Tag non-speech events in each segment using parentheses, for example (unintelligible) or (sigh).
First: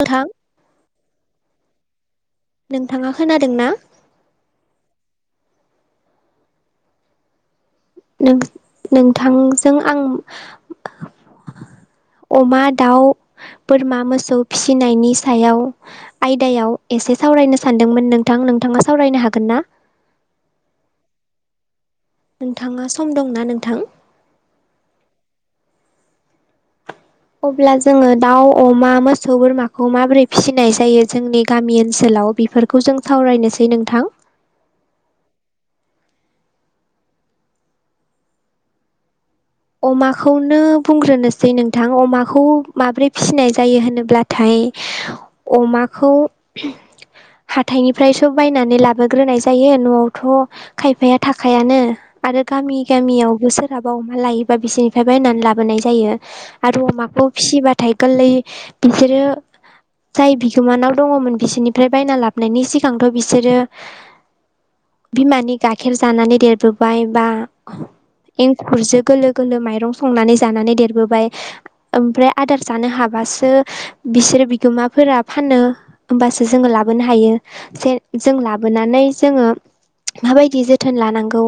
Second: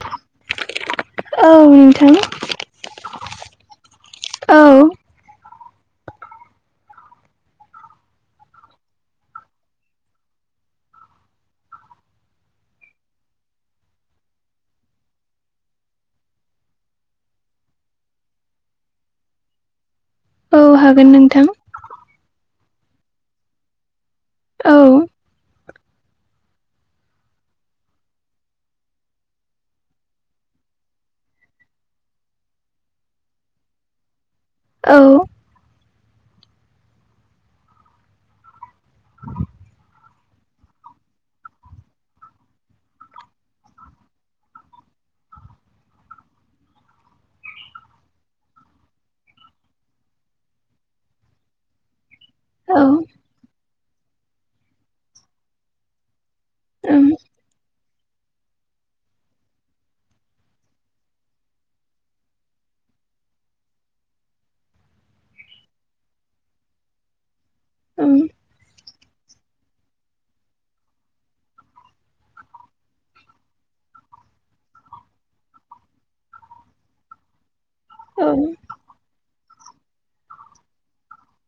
नोंथां औ नोंथां नोंथाङा खोनादों ना? औ। नों-नोंथांजों आं अमा, दाउ, बोरमा, मोसौ फिसिनायनि सायाव आयदायाव एसे सावरायनो सानदोंमोन नोंथां नोंथाङा सावरायनो हागोन ना? औ हागोन नोंथां। नोंथांङा सम दंना नोंथां? औ। अब्ला जोंङो दाउ, अमा, मोसौ, बोरमाखौ माबोरै फिसिनाय जायो जोंनि गामि ओनसोलाव बेफोर खौ जों सावरायनोसै नोंथां। औ। अमाखौनो बुंग्रोनोसै नोंथां अमाखौ माबोरै फिसिनाय जायो होनोब्ला थाय अमाखौ हाथायनिफ्रायसो बायनानै लाबोग्रोनाय जायो न'आवथ' खायफाया थाखायानो आरो औ गामि गामियावबो सोरहाबा अमा लायो फाय बिसोरनिफ्राय बायनानै लाबोनाय जायो। आरो ओम अमाखौ फिसिबाथाय गोरलै बिसोरो जाय बिगोमानाव दंङमोन बिसोरनिफ्राय बायना लाबनायनि सिगांथ' बिसोरो बिमानि गाखेर जानानै देरबोबाय बा ओम एंखुरजों गोल माइरं संनानै जानानै देरबोबाय ओमफ्राय आदार जानो हाबासो बिसोरो बिगोमाफोरा फानो होमबासो जोंङो लाबोनो हायो। जे औ जों लाबोनानै जोंङो माबायदि जोथोन लानांगौ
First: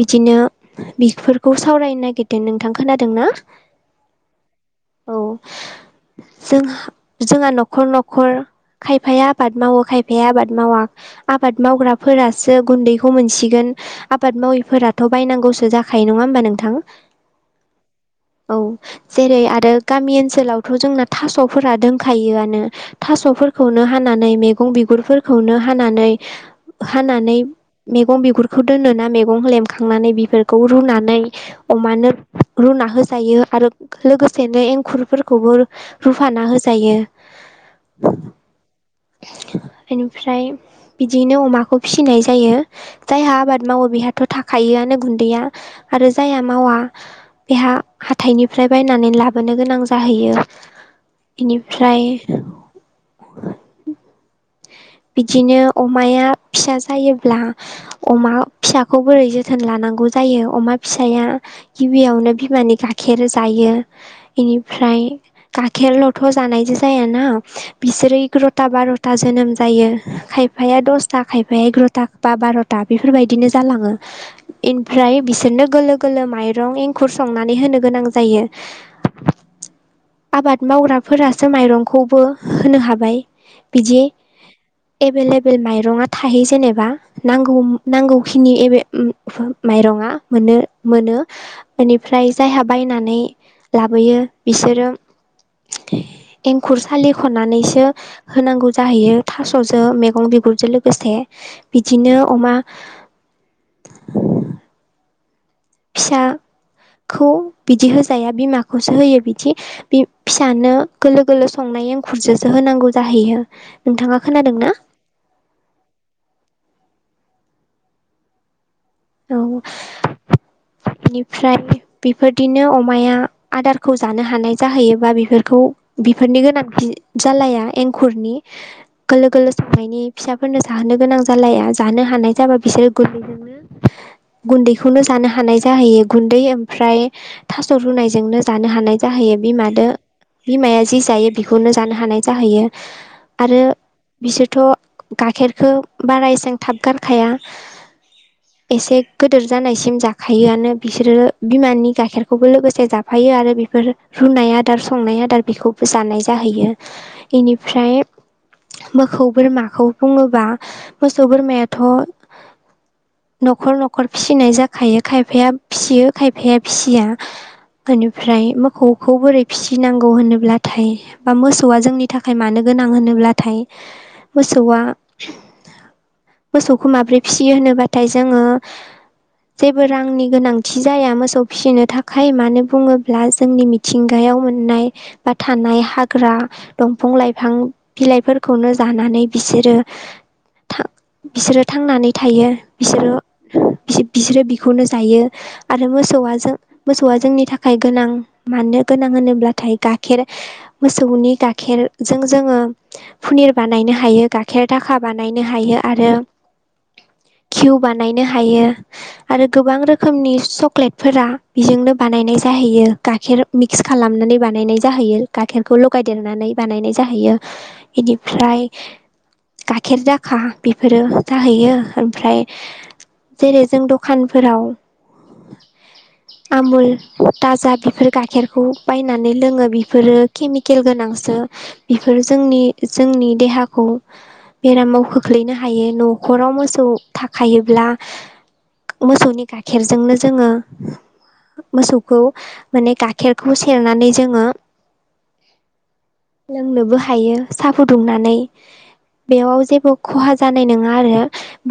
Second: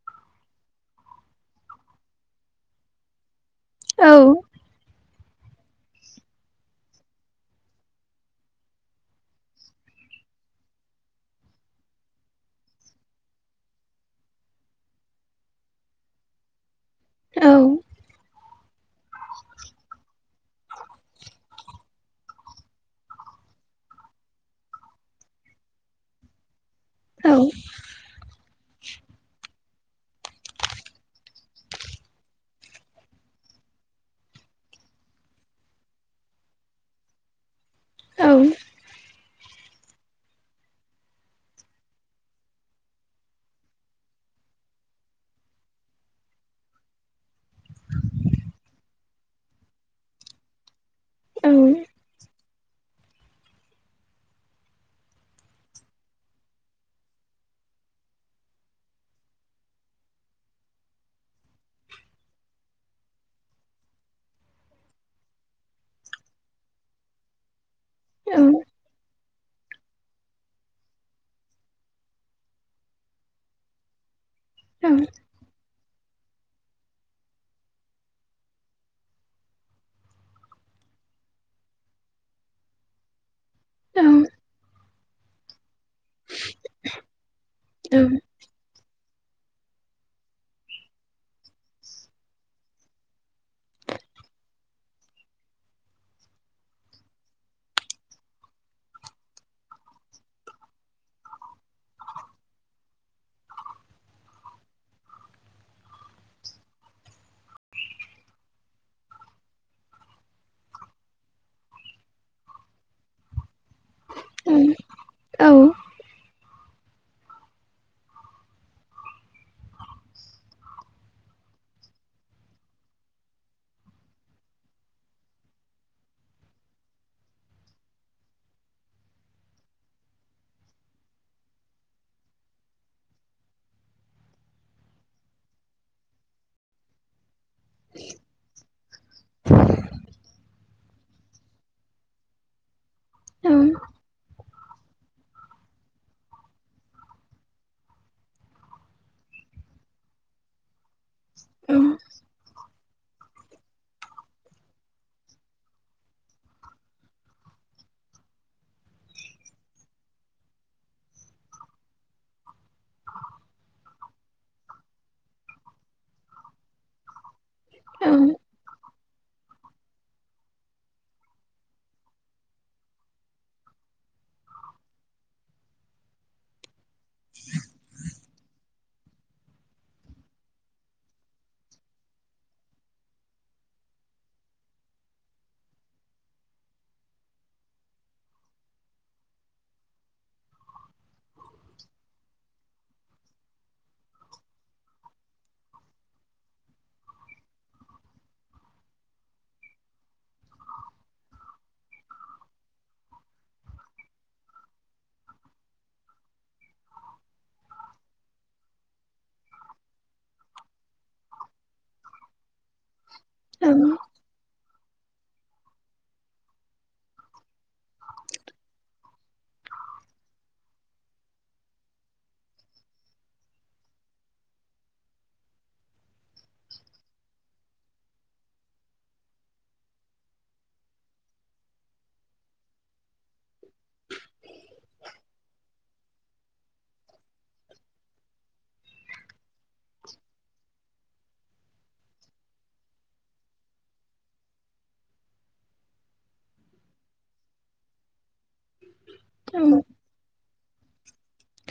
बिदिनो बिफोरखौ सावरायनो नागिरदों नोंथां खोनादोंना? औ औ जों जोंहा न'खर न'खर खायफाया आबाद मावो खायफाया आबाद मावा। आबाद मावग्राफोरासो गुन्दैखौ मोनसिगोन। आबाद माविफोराथ' बायनांगौसो जाखायो नंङा होमबा नोंथां। औ औ जेरै आरो गामि ओनसोलावथ' जोंना थास'फोरा दों। खायोआनो थास'फोरखौनो हानानै मैगं बिगुरफोरखौनो हानानै औ हानानै मैगं बिगुरखौ दोनोना मैगं लेमखांनानै बेफोरखौ रुनानै अमानो रुना होजायो आरो लोगोसेनो एंखुरफोरखौबो रुफाना होजायो औ ओमफाय बिदिनो अमाखौ फिसिनाय जायो। जायहा आबाद मावो बेहाथ' थाखायोआनो गुन्दैया आरो जायहा मावा बेहा हाथाइनिफ्राय बायनानै लाबोनो गोनां जाहैयो। बेनिफ्राय बिदिनो अमाया फिसा जायोब्ला अमा फिसाखौ बोरै जोथोन लानांगौ जायो अमा फिसाया गिबियावनो बिमानि गाइखेर जायो। बेनिफ्राय गाइखेरल'थ' जानायजों जायाना। बिसोरो एगार'था बार'था जोनोम। जायो खायफाया दसथा खायफाया एगार'था बा बार'था बेफोरबायदिनो जालांङो। इनिफ्राइ बिसोरनो गोरलो गोरलोलो माइरं एंखुर संनानै होनो गोनां जायो। आबाद मावग्राफोरासो माइरंखौबो होनो हाबाय बिदि। एभेलेबेल माइरं थायो जेनेबा नांगौ नांगौखिनि माइरंङा मोननो मोनो। बेनिफ्राय जायहा बायनानै लाबोयो बिसोरो। एंखुर सालिखनानैसो होनांगौ जाहैयो थास'जों मैगं बिगुरजों लोगोसे बिदिनो अमा (unintelligible) फिसाखौ बिदि होजाया बिमाखौसो होयो बिदि बि फिसानो गोरलो गोरलो संनाय एंखुरजोंसो होनांगौ जाहैयो। नोंथांङा खोनादों ना? औ औ बेनिफ्राय बेफोरदिनो अमाया आदारखौ जानो हानाय जाहैयोबा बेफोरखौ। बेफोरनि गोनांथि जालाया एंखुरनि गोलो गोलो संनायनि फिसाफोरनो जाहोनो गोनां जालाया जानो हानाय जाबा बिसोरो गोरलैजोंनो गुन्दैखौनो जानो हानाय जाहैयो गुन्दै ओमफ्राय थास' रुनायजोंनो जानो हानाय जाहैयो बिमादो। बिमाया जि जायो बेखौनो जानो हानाय जाहैयो। औ आरो बिसोरथ' गाइखेरखौ बारा एसेां थाब गारखाया। एसे गिदोर जानायसिम जाखायोआनो बिसोरो बिमानि औ गाइखेरखौबो लोगोसे जा साबफायो आरो बेफोर रुनाय आदार संनाय आदार बेखौबो जानाय जाहैयो। बेनिफ्राय मोखौ बोरमाखौ बुङोबा मोसौ बोरमायाथ' न'खर न'खर फिसिनाय जाखायो खायफाया फिसियो खायफाया फिसिया। एनिफ्राय मोखौखौ बोरै फिसिनांगौ होनोब्लाथाय बा मोसौआ जोंनि थाखाय मानो गोनां होनोब्लाथाय मोसौआ मोसौखौ माब्रै फिसियो होनोब्लाथाय जोङो जेबो रांनि गोनांथि जाया मोसौ फिसिनो थाखाय मानो बुङोब्ला जोंनि मिथिंगायाव मोननाय बा थानाय हाग्रा दंफां लाइफां बिलाइफोरखौनो जानानै बिसोरो थां बिसोरो थांनानै थायो बिसोरो बि-बिसोरो बि खौनो जायो आरो मोसौआ जों मोसौआ जोंनि थाखाय गोनां मानो गोनां होनोब्लाथाय गाखेर मोसौनि गाखेरजों जोङो फुनिर बानायनो हायो गाखेर दाखा बानायनो हायो आरो किउ बानायनो हायो। आरो गोबां रोखोमनि चक्लेटफोरा बेजोंनो बानायनाय जाहैयो। गाखेर मिक्स खालामनानै बानायनाय जाहैयो। गाइखेरखौ लगायदेरनानै बानायनाय जाहैयो एनिफ्राय गाइखेर दाखा बेफोरो जाहैयो ओमफ्राय जेरै जों द खानफोराव आमुल दाजा बेफोर गाइखेरखौ बायनानै लोङो बेफोरो केमिकेल गोनांसो। बेफोर जोंनि जोंनि देहाखौ बेरामाव खोख्लैनो हायो न'खराव मोसौ थाखायोब्ला मोसौनि गाइखेरजोंनो जोङो मोसौखौ माने गाखेरखौ सेरनानै जोङो लोंनोबो हायो सा फुदुंनानै। बेयाव जेबो खहा जानाय नङा आरो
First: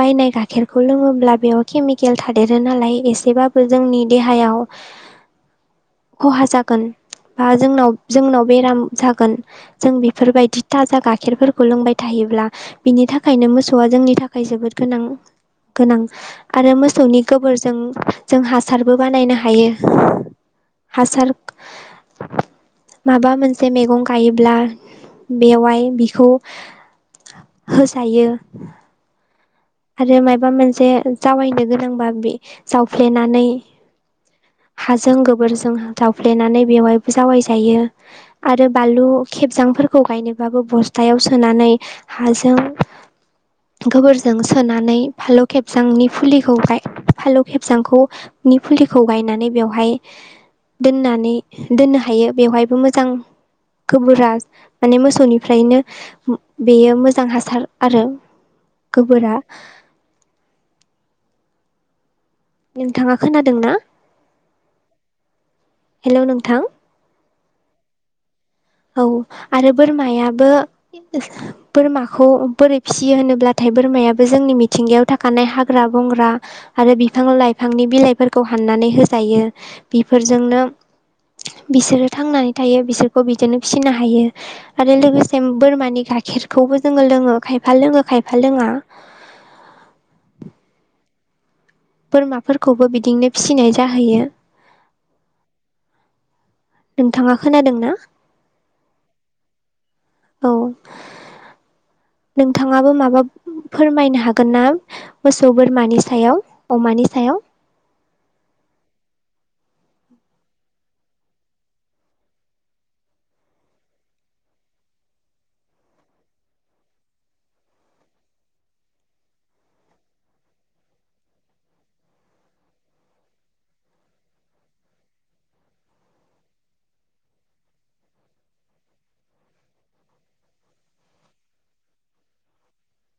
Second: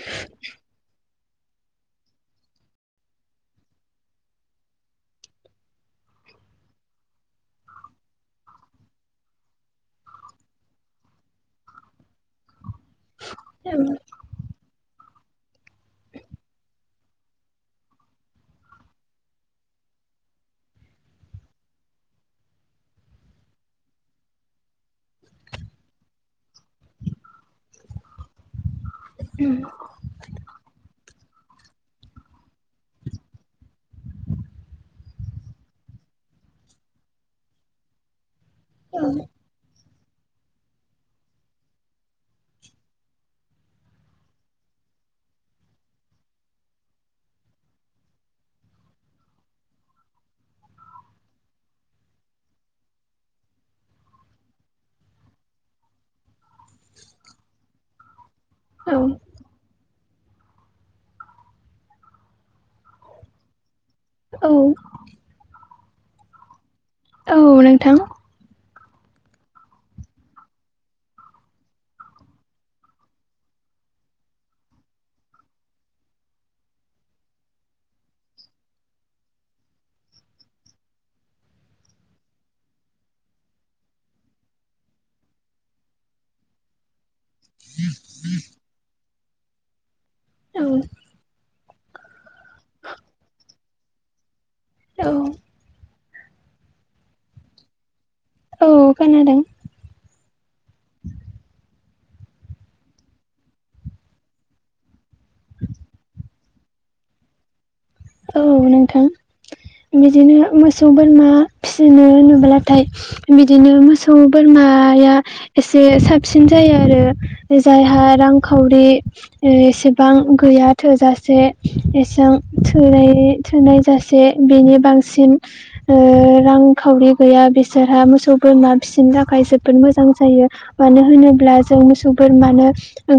बायनाय गाखेरखौ लोङोब्ला बेयाव केमिकेल थादेरो नालाय एसेबाबो जोंनि देहायाव खहा जागोन बा जोंनाव जोंनाव बेराम जागोन। जों बेफोरबायदि थाजा गाखेरफोरखौ लोंबाय थायोब्ला। बिनि थाखायनो मोसौआ जोंनि थाखाय जोबोद गोनां गोनां आरो मोसौनि गोबोरजों जों हासारबो बानायनो हायो। हासार माबा मोनसे मैगं गायोब्ला बेवहाय बिखौ होजायो (inaudible) आरो मायबा मोनसे जावैनो गोनांबा बे जावफ्लेनानै हाजों गोबोरजों जावफ्लेनानै बेवहायबो जावाय जायो। आरो बानलु खेबजांफोरखौ गायनोबाबो बस्थायाव सोनानै हाजों गोबोर जों सोनानै फालौ खेबजांनि फुलिखौ गाय फालौ खेबजांखौ नि फुलिखौ गायनानै बेवहाय दोननानै दोननो हायो बेवहायबो मोजां गोबोरा माने मोसौनिफ्रायनो बेयो मोजां हासार आरो गोबोरा नोंथाङा खोनादों ना? औ हेलौ नोंथां औ नोंथां। औ आरो बोरमायाबो बोरमाखौ बोरै फिसियो होनोब्लाथाय बोरमायाबो जोंनि मिथिंगायाव थाखानाय हाग्रा बंग्रा आरो बिफां लाइफांनि बिलाइफोरखौ हाननानै होजायो बेफोरजोंनो बिसोरो थांनानै थायो बिसोरखौ बिदिनो फिसिनो हायो। आरो लोगोसे बोरमानि गाइखेरखौबो जोङो लोङो खायफा लोङो खायफा लोङा। औ बोरमाफोरखौबो बिदिनो फिसिनाय जाहैयो। औ नोंथाङा खोनादों ना। औ खोनादों औ नोंथाङाबो माबा फोरमायनो हागोन ना मोसौ बोरमानि सायाव अमानि सायाव? औ नोंथां। बिदिनो मोसौ बोरमा फिसिनो होनोब्लाथाय बिदिनो मोसौ बोरमाया एसे साबसिन जायो आरो जायहा रांखावरि एसेबां गैया थोजासे एसेबां थाय थोनाय जासे बेनि बांसिन रांखावरि गैया बिसोरहा मोसौ बोरमा फिसिनो थाखाय जोबोद मोजां जायो। मानो होनोब्ला जों मोसौ बोरमानो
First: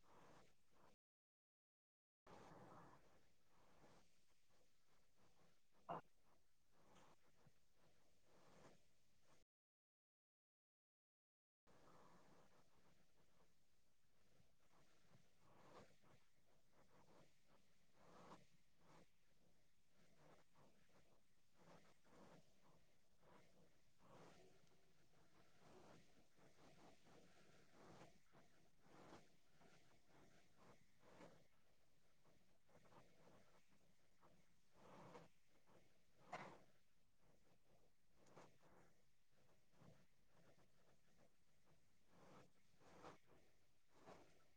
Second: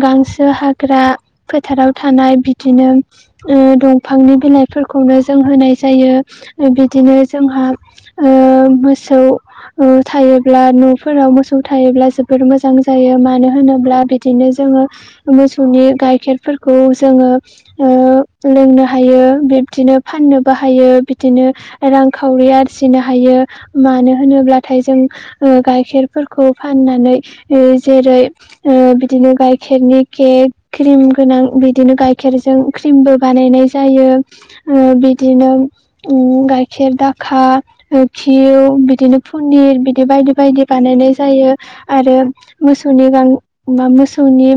गांसो हाग्रा फोथाराव थानाय बिदिनो दंफांनि बिलाइफोरखौनो जों होनाय जायो बिदिनो जोंहा। ओ मोसौ थायोब्ला न'फोराव मोसौ थायोब्ला जोबोर मोजां जायो मानो होनोब्ला बिदिनो जोङो मोसौनि गाइखेरफोरखौ जोङो लोंनो हायो बिब्दिनो फाननो बाहायो बिदिनो रांखावरि आरजिनो हायो मानो होनोब्लाथाय जों गाइखेरफोरखौ फाननानै जेरै बिदिनो गायखेरनि केक क्रिम गोनां बिदिनो गायखेरजों क्रिमबो बानायनाय जायो बिदिनो उम गाइखेर दाखा खिउ बिदिनो फन्दिर बिदि बायदि बायदि बानायनाय जायो। आरो मोसौनि गां अमा मोसौनि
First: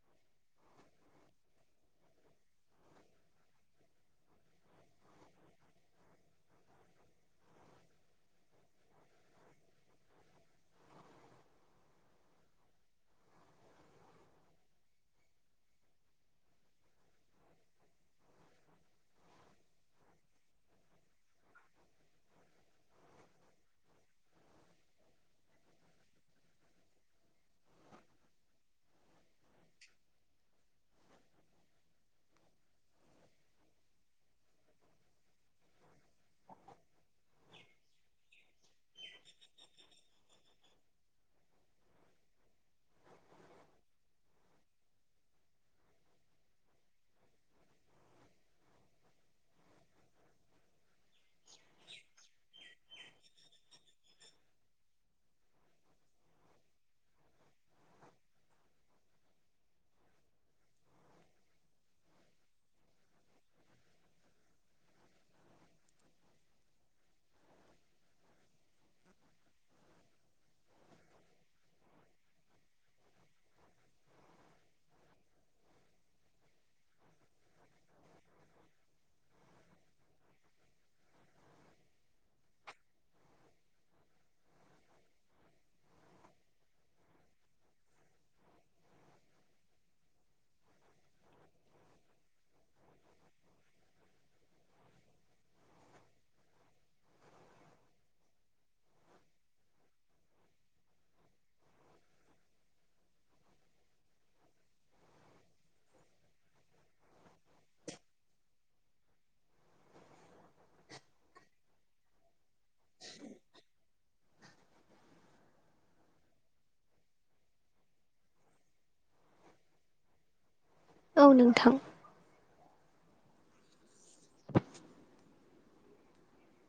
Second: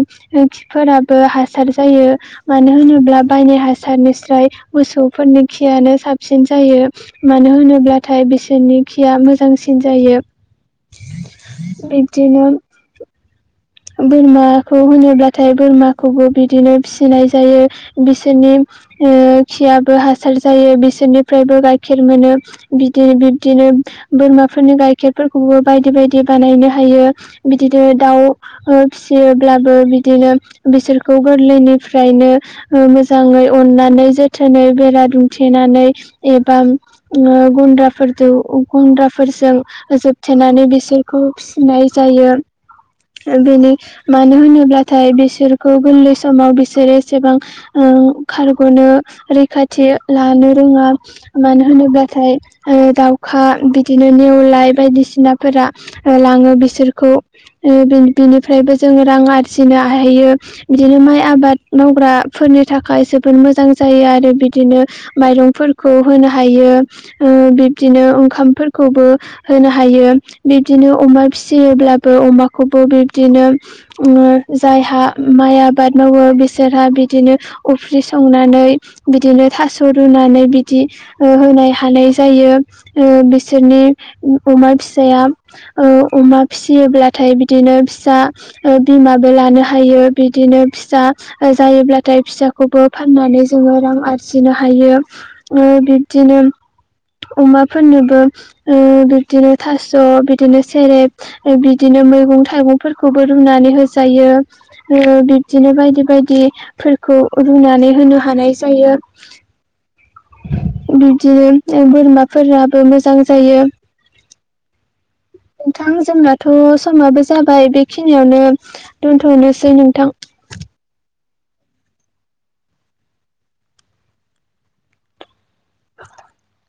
खिफोराबो हासार जायो। मानो होनोब्ला बायनि हासारनिस्राय मोसौफोरनि खियानो साबसिन जायो। मानो होनोब्लाथाय बिसोरनि खिया मोजांसिन जायो। बिदिनो बोरमाखौ होनोब्लाथाय बोरमाखौबो बिदिनो फिसिनाय जायो बिसोरनि खियाबो हासार जायो बिसोरनिफ्रायबो गाइखेर मोनो बिदिनो बिब्दिनो बोरमाफोरनि गाइखेरफोरखौबो बायदि बायदि बानायनो हायो। बिदिनो दाउ फिसियोब्लाबो बिदिनो बिसोरखौ गोरलैनिफ्रायनो मोजाङै अननानै जोथोनै बेरा दुमथेनानै एबा गुन्द्राफोरजों गुन्द्राफोरजों जोबथेनानै बिसोरखौ फिनाय जायो। बेनो मानो होनोब्लाथाय बिसोरखौ गोरलै समाव बिसोरो एसेबां खारग'नो रैखाथि लानो रोङा। मानो होनोब्लाथाय दाउखा बिदिनो नेवलाय बायदिसिनाफोरा लाङो बिसोरखौ ओ बिनिफ्रायबो जोङो रां आरजिनो हायो। बिदिनो माइ आबाद मावग्राफोरनि थाखाय जबोद मोजां जायो आरो बिदिनो माइरंफोरखौ होनो हायो बिब्दिनो ओंखामफोरखौबो होनो हायो बिब्दिनो अमा फिसियोब्लाबो अमाखौबो बिब्दिनो जायहा माइ आबाद मावो बिसोरहा बिदिनो अफ्रि संनानै बिदिनो थास' रुनानै बिदि होनाय हानाय जायो बिसोरनि अमा फिसाया अमा फिसियोब्लाथाय बिदिनो फिसा बिमाबो लानो हायो बिदिनो फिसा जायोब्लाथाय फिसाखौबो फाननानै जोङो रां आरजिनो हायो बिब्दिनो अमाफोरनोबो बिदिनो थास' बिदिनो सेरेब बिदिनो मैगं थाइगंफोरखौबो रुनानै होजायो बिब्दिनो बायदि बायदि फोरखौ रुनानै होनो हानाय जायो बिदिनो बोरमाफोराबो मोजां जायो नोंथां जोंनाथ' समाबो जाबाय बेखिनियावनो दोनथ'नोसै नोंथां औ नोंथां (unintelligible)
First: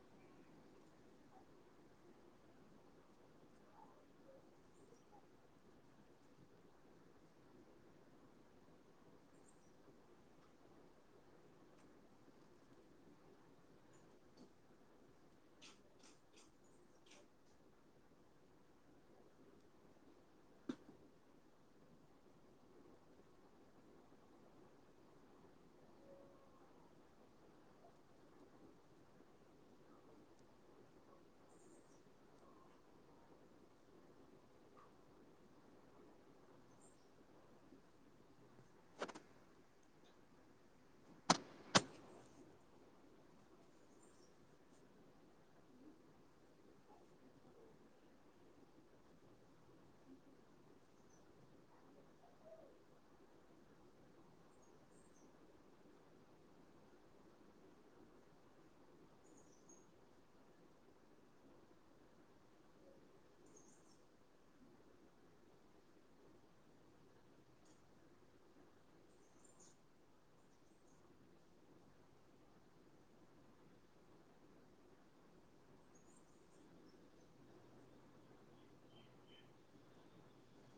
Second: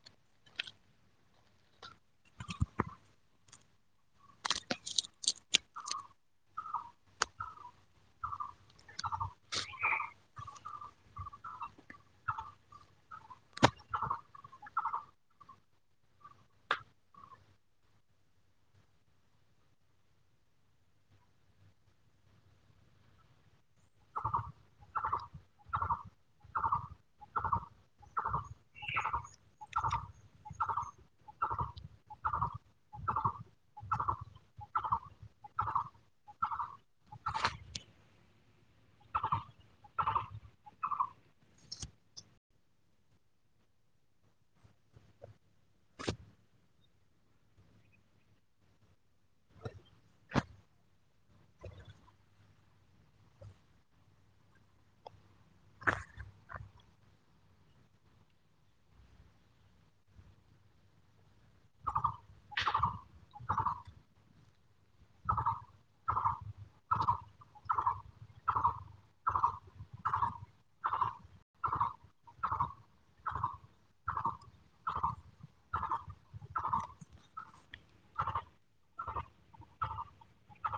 (unintelligible)